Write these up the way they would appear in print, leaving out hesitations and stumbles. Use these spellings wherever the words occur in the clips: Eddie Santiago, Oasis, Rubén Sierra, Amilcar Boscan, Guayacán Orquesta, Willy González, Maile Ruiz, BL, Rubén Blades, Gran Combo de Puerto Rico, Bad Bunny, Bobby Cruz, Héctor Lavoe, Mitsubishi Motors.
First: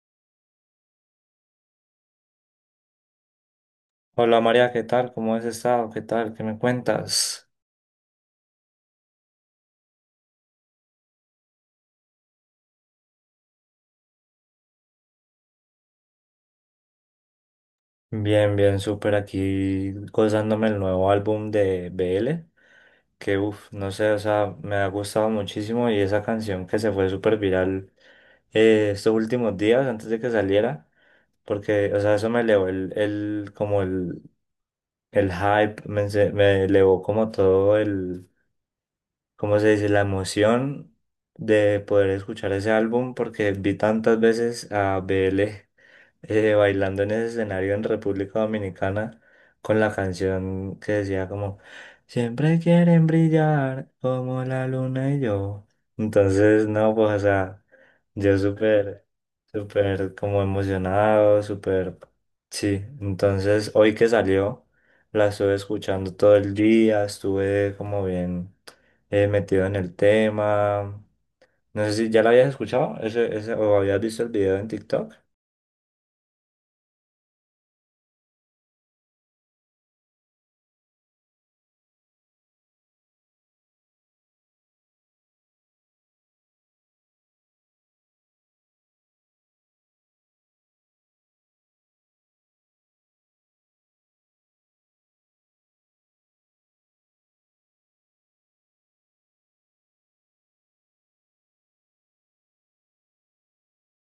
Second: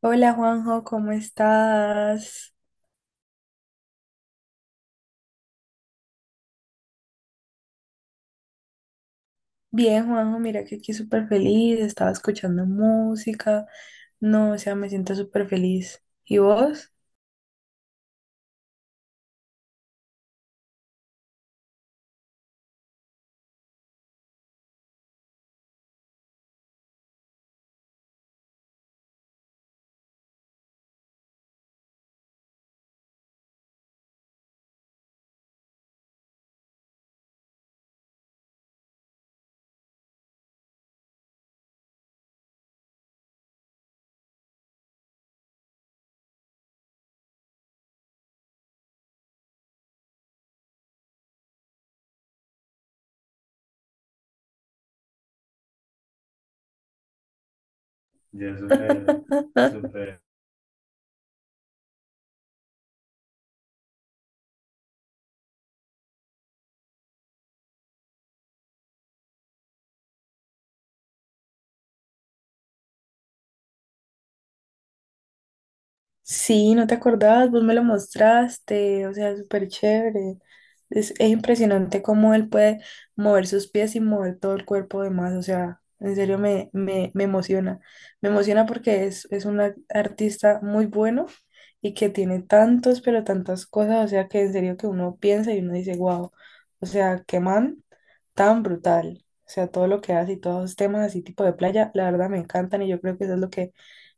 Hola Juanjo, ¿cómo estás? Hola María, ¿qué tal? ¿Cómo has estado? ¿Qué tal? ¿Qué me cuentas? Bien, Juanjo, mira que aquí súper feliz, estaba escuchando música. No, o sea, me siento súper feliz. ¿Y vos? Bien, bien, súper aquí gozándome el nuevo álbum de BL, que no sé, o sea, me ha gustado muchísimo y esa canción que se fue súper viral estos últimos días antes de que saliera, porque, o sea, eso me elevó el hype, me elevó como todo el, ¿cómo se dice? La emoción de poder escuchar ese álbum porque vi tantas veces a BL bailando en ese escenario en República Dominicana con la canción que decía como, siempre quieren brillar como la luna y yo. Entonces, no, pues, o sea, yo súper, súper como emocionado, súper, sí. Entonces, hoy que salió, la estuve escuchando todo el día, estuve como bien metido en el tema. No sé si ya la habías escuchado ese, o habías visto el video en TikTok. Sí, no te acordabas, vos me lo mostraste, o sea, es súper chévere. Es impresionante cómo él puede mover sus pies y mover todo el cuerpo además, o sea, en serio me emociona. Me emociona porque es un artista muy bueno y que tiene tantos, pero tantas cosas, o sea, que en serio que uno piensa y uno dice, wow, o sea, qué man tan brutal. O sea, todo lo que hace y todos los temas así tipo de playa, la verdad me encantan y yo creo que eso es lo que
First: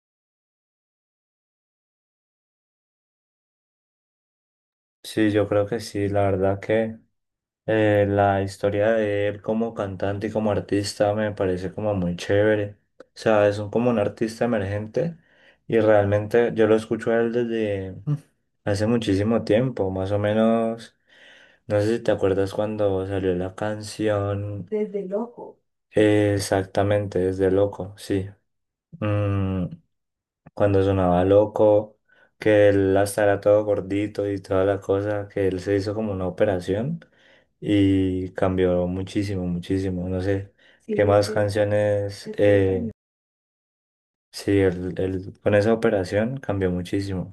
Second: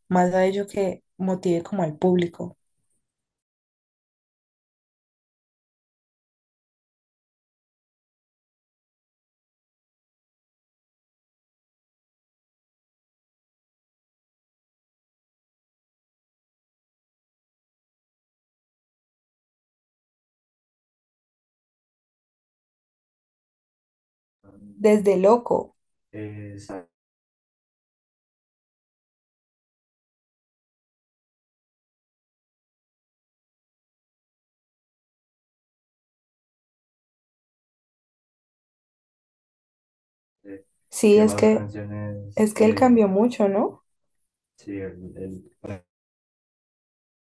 más a ello que motive como al público. Sí, yo creo que sí, la verdad que la historia de él como cantante y como artista me parece como muy chévere. O sea, como un artista emergente y realmente yo lo escucho a él desde hace muchísimo tiempo, más o menos, no sé si te acuerdas cuando salió la canción Desde Loco, exactamente, desde Loco, sí. Mm, cuando sonaba loco, que él hasta era todo gordito y toda la cosa, que él se hizo como una operación y cambió muchísimo, muchísimo. No sé qué sí, más canciones, es que él cambió mucho, ¿no? sí, él con esa operación cambió muchísimo,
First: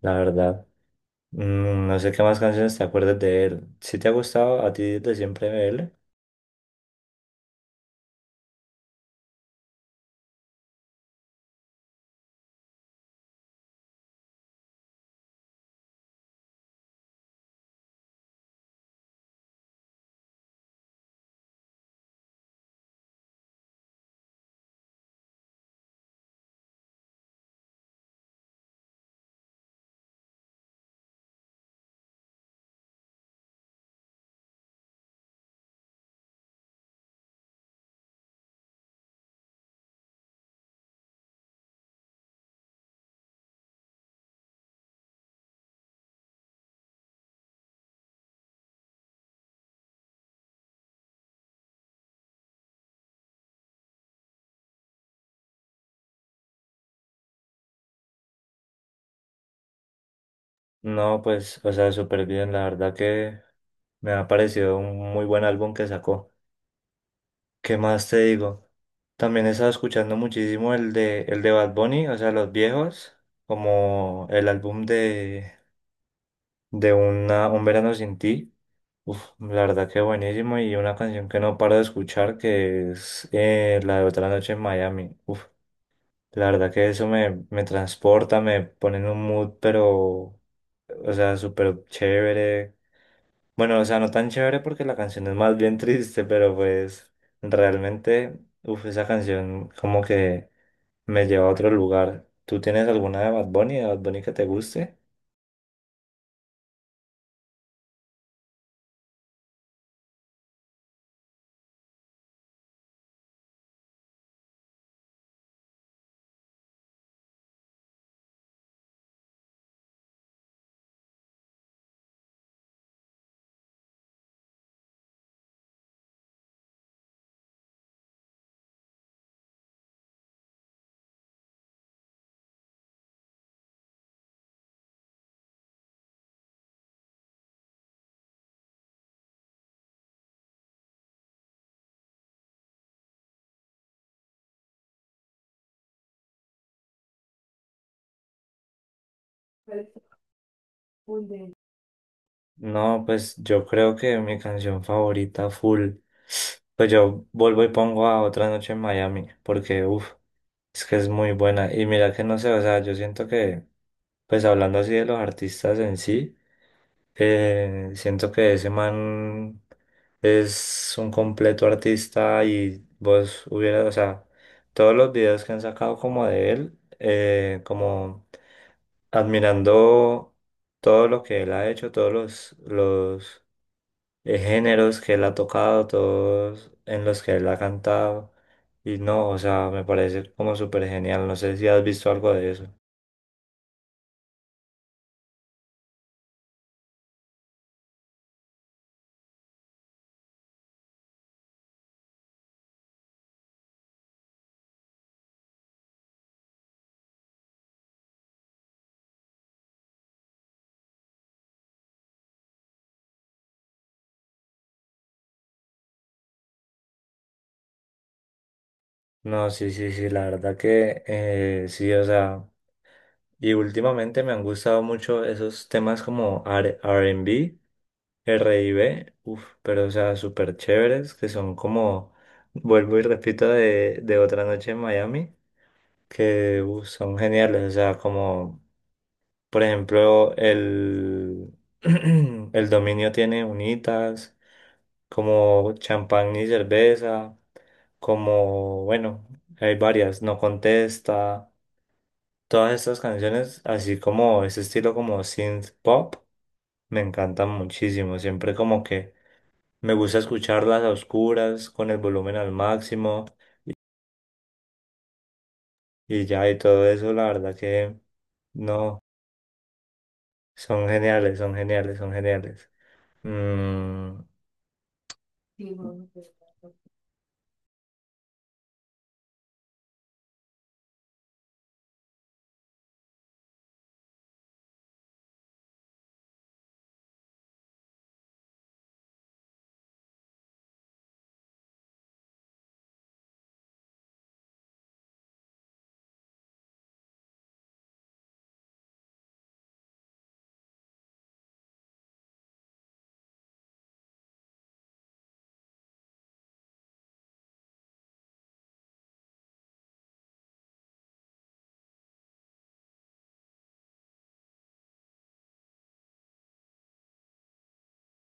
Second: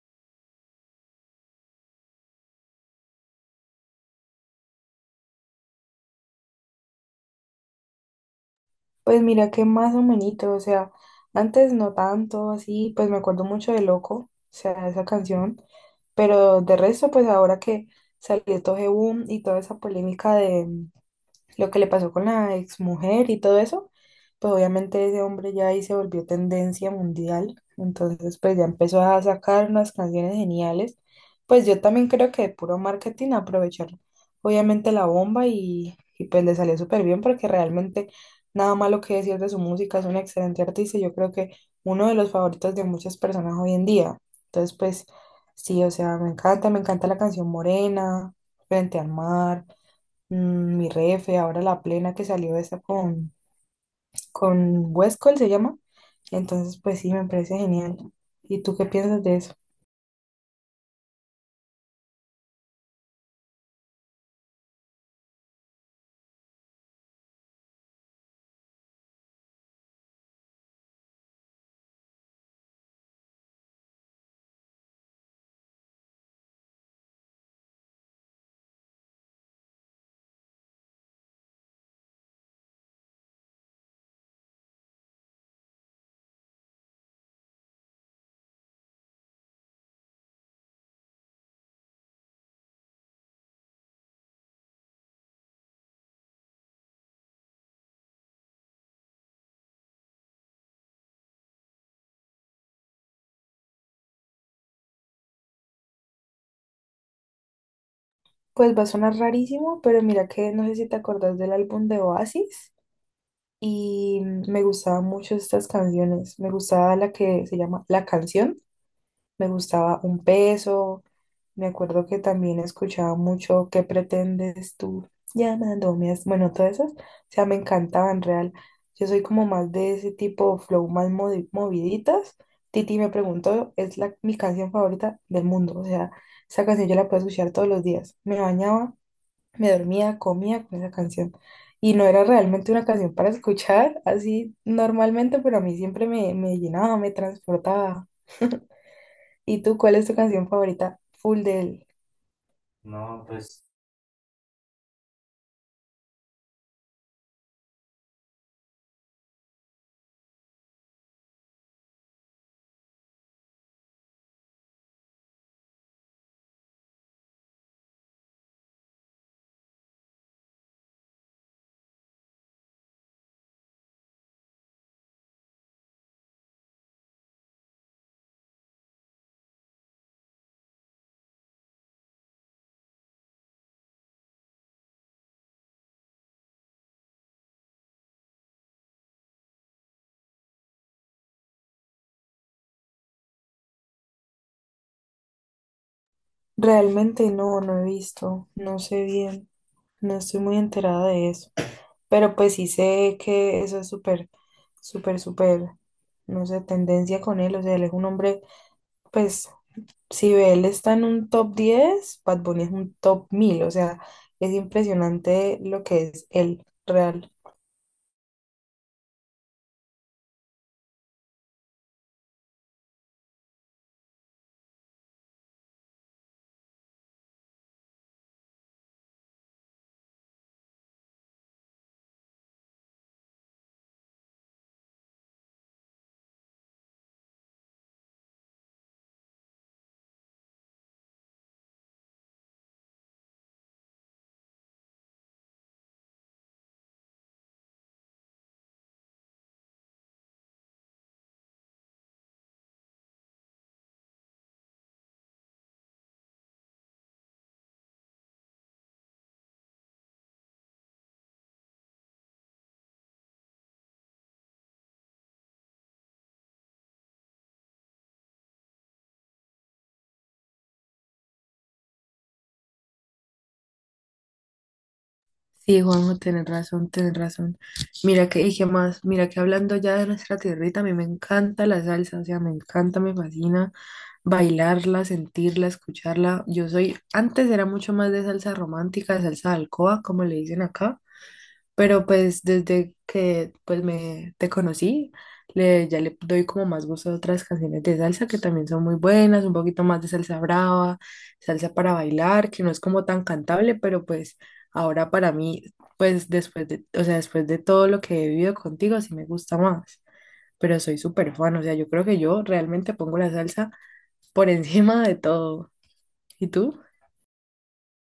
la verdad. No sé qué más canciones te acuerdas de él. Si te ha gustado a ti desde siempre de él. Pues mira que más o menos, o sea, antes no tanto, así, pues me acuerdo mucho de Loco, o sea, esa canción, pero de resto, pues ahora que salió todo ese boom y toda esa polémica de lo que le pasó con la exmujer y todo eso, pues obviamente ese hombre ya ahí se volvió tendencia mundial, entonces pues ya empezó a sacar unas canciones geniales, pues yo también creo que de puro marketing aprovechar obviamente la bomba y pues le salió súper bien porque realmente nada malo que decir de su música, es un excelente artista y yo creo que uno de los favoritos de muchas personas hoy en día, entonces pues sí, o sea, me encanta la canción Morena, Frente al Mar, mi refe, ahora la plena que salió esta con Westcol se llama. Entonces, pues sí, me parece genial. ¿Y tú qué piensas de eso? No, pues, o sea, súper bien, la verdad que me ha parecido un muy buen álbum que sacó. ¿Qué más te digo? También he estado escuchando muchísimo el de Bad Bunny, o sea, los viejos, como el álbum de Un Verano Sin Ti. Uf, la verdad que buenísimo y una canción que no paro de escuchar que es la de Otra Noche en Miami. Uf, la verdad que eso me transporta, me pone en un mood, pero, o sea, súper chévere. Bueno, o sea, no tan chévere porque la canción es más bien triste, pero pues realmente, uff, esa canción como que me lleva a otro lugar. ¿Tú tienes alguna de Bad Bunny que te guste? Pues va a sonar rarísimo, pero mira que no sé si te acordás del álbum de Oasis y me gustaban mucho estas canciones. Me gustaba la que se llama La Canción. Me gustaba Un Peso. Me acuerdo que también escuchaba mucho ¿Qué pretendes tú? Llamándome. As-". Bueno, todas esas, o sea, me encantaban real. Yo soy como más de ese tipo flow, más moviditas. Titi me preguntó, es mi canción favorita del mundo. O sea, esa canción yo la puedo escuchar todos los días. Me bañaba, me dormía, comía con esa canción. Y no era realmente una canción para escuchar así normalmente, pero a mí siempre me llenaba, me transportaba. ¿Y tú cuál es tu canción favorita? Full de él. No, pues yo creo que mi canción favorita full, pues yo vuelvo y pongo a Otra Noche en Miami, porque uff, es que es muy buena. Y mira que no sé, o sea, yo siento que, pues hablando así de los artistas en sí. Siento que ese man es un completo artista y vos hubieras, o sea, todos los videos que han sacado como de él, como admirando todo lo que él ha hecho, todos los géneros que él ha tocado, todos en los que él ha cantado. Y no, o sea, me parece como súper genial. No sé si has visto algo de eso. Realmente no, no he visto, no sé bien, no estoy muy enterada de eso. Pero pues sí sé que eso es súper, súper, súper, no sé, tendencia con él. O sea, él es un hombre, pues si ve él está en un top 10, Bad Bunny es un top 1000. O sea, es impresionante lo que es él, real. No, sí, sí, sí, la verdad que sí, o sea. Y últimamente me han gustado mucho esos temas como R&B, R&B, uff, pero o sea, súper chéveres, que son como, vuelvo y repito, de Otra Noche en Miami, que uf, son geniales, o sea, como, por ejemplo, el, el dominio tiene unitas, como champán y cerveza, como, bueno, hay varias, no contesta. Todas estas canciones, así como ese estilo como synth pop, me encantan muchísimo. Siempre como que me gusta escucharlas a oscuras, con el volumen al máximo y ya y todo eso, la verdad que no, son geniales, son geniales, son geniales. Mm, Sí, Juanjo, tenés razón, tenés razón. Mira que, y qué más, mira que hablando ya de nuestra tierrita, a mí me encanta la salsa, o sea, me encanta, me fascina bailarla, sentirla, escucharla. Yo soy, antes era mucho más de salsa romántica, de salsa de alcoba, como le dicen acá. Pero pues desde que pues me te conocí, le, ya le doy como más gusto a otras canciones de salsa que también son muy buenas, un poquito más de salsa brava, salsa para bailar, que no es como tan cantable, pero pues ahora para mí, pues después de, o sea, después de todo lo que he vivido contigo, sí me gusta más. Pero soy súper fan, o sea, yo creo que yo realmente pongo la salsa por encima de todo. ¿Y tú?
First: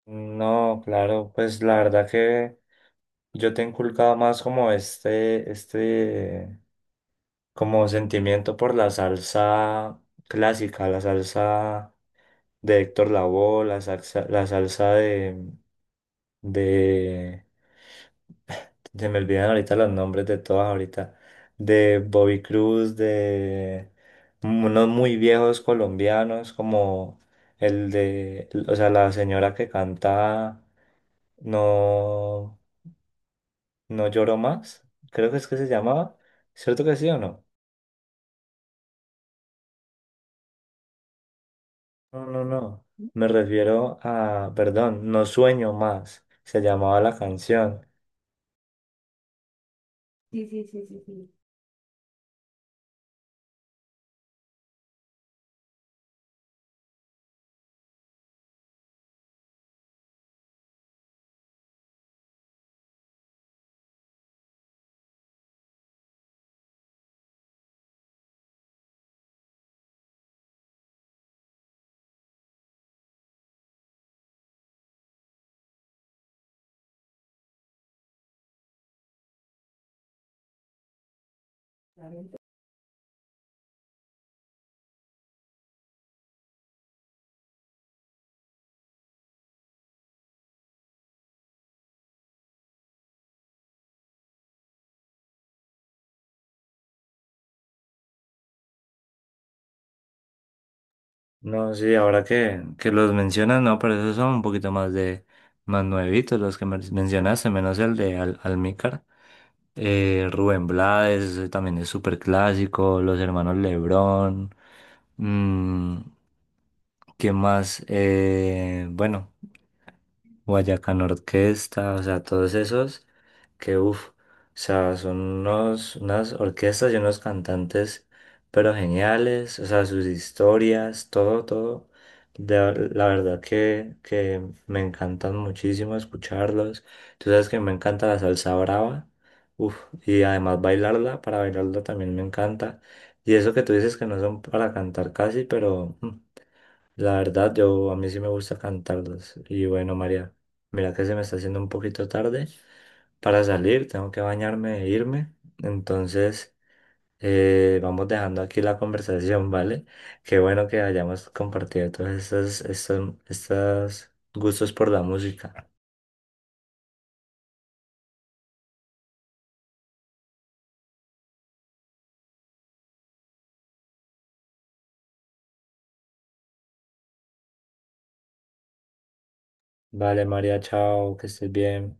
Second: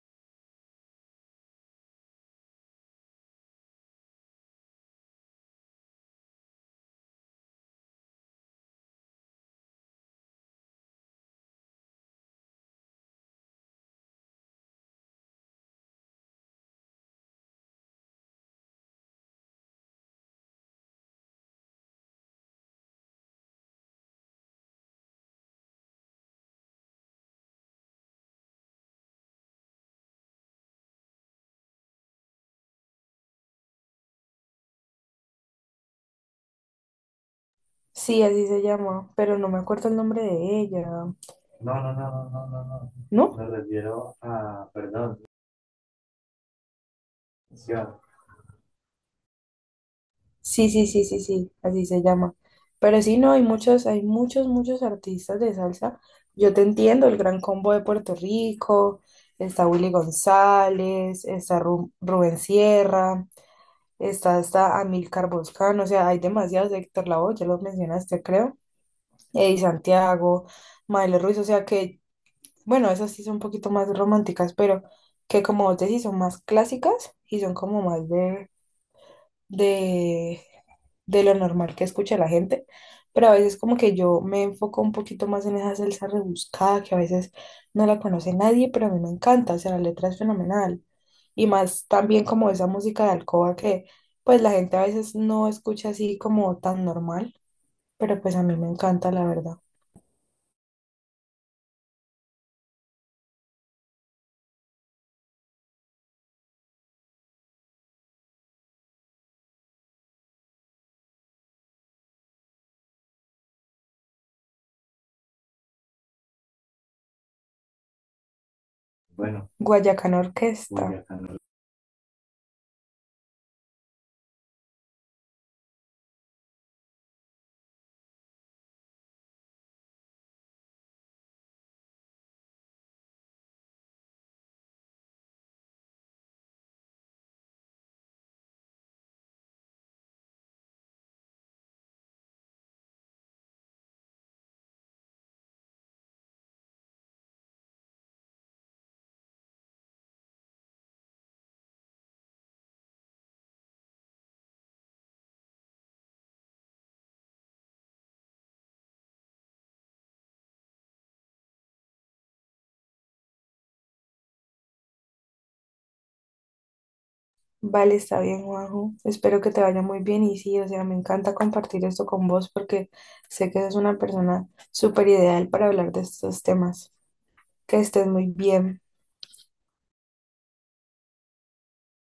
no, claro, pues la verdad que yo te he inculcado más como este, como sentimiento por la salsa clásica, la salsa de Héctor Lavoe, la salsa de, se me olvidan ahorita los nombres de todas ahorita, de Bobby Cruz, de unos muy viejos colombianos como el de, o sea, la señora que canta No, No lloro más, creo que es que se llamaba, ¿cierto que sí o no? Sí, así se llama, pero no me acuerdo el nombre de ella. No, no, no, me ¿No? refiero a, perdón, No sueño más, se llamaba la canción. Sí, sí, sí, sí, sí, así se llama. Pero sí, no, hay muchos, muchos artistas de salsa. Yo te entiendo, el Gran Combo de Puerto Rico, está Willy González, está Rubén Sierra, está hasta Amilcar Boscan, o sea, hay demasiados, Héctor Lavoe, ya los mencionaste, creo, Eddie Santiago, Maile Ruiz, o sea que, bueno, esas sí son un poquito más románticas, pero que como vos decís, son más clásicas y son como más de, de lo normal que escucha la gente, pero a veces como que yo me enfoco un poquito más en esa salsa rebuscada que a veces no la conoce nadie, pero a mí me encanta, o sea, la letra es fenomenal. Y más también como esa música de alcoba que pues la gente a veces no escucha así como tan normal, pero pues a mí me encanta, la verdad. No, sí, ahora que los mencionas, no, pero esos son un poquito más de más nuevitos los que mencionaste, menos el de Al Almícar. Rubén Blades, ese también es súper clásico, los hermanos Lebrón, mm, ¿qué más? Bueno, Guayacán Orquesta. Guayacán Orquesta, o sea, todos esos que uff, o sea, son unos, unas orquestas y unos cantantes, pero geniales, o sea, sus historias, todo, todo. La verdad que me encantan muchísimo escucharlos. Tú sabes que me encanta la salsa brava, uff, y además bailarla, para bailarla también me encanta. Y eso que tú dices que no son para cantar casi, pero... la verdad, yo a mí sí me gusta cantarlos. Y bueno, María, mira que se me está haciendo un poquito tarde para salir, tengo que bañarme e irme. Entonces, vamos dejando aquí la conversación, ¿vale? Qué bueno que hayamos compartido todos estos gustos por la música. Vale, está bien, Juanjo. Espero que te vaya muy bien y sí, o sea, me encanta compartir esto con vos porque sé que eres una persona súper ideal para hablar de estos temas. Que estés muy bien. Vale, María, chao, que estés bien.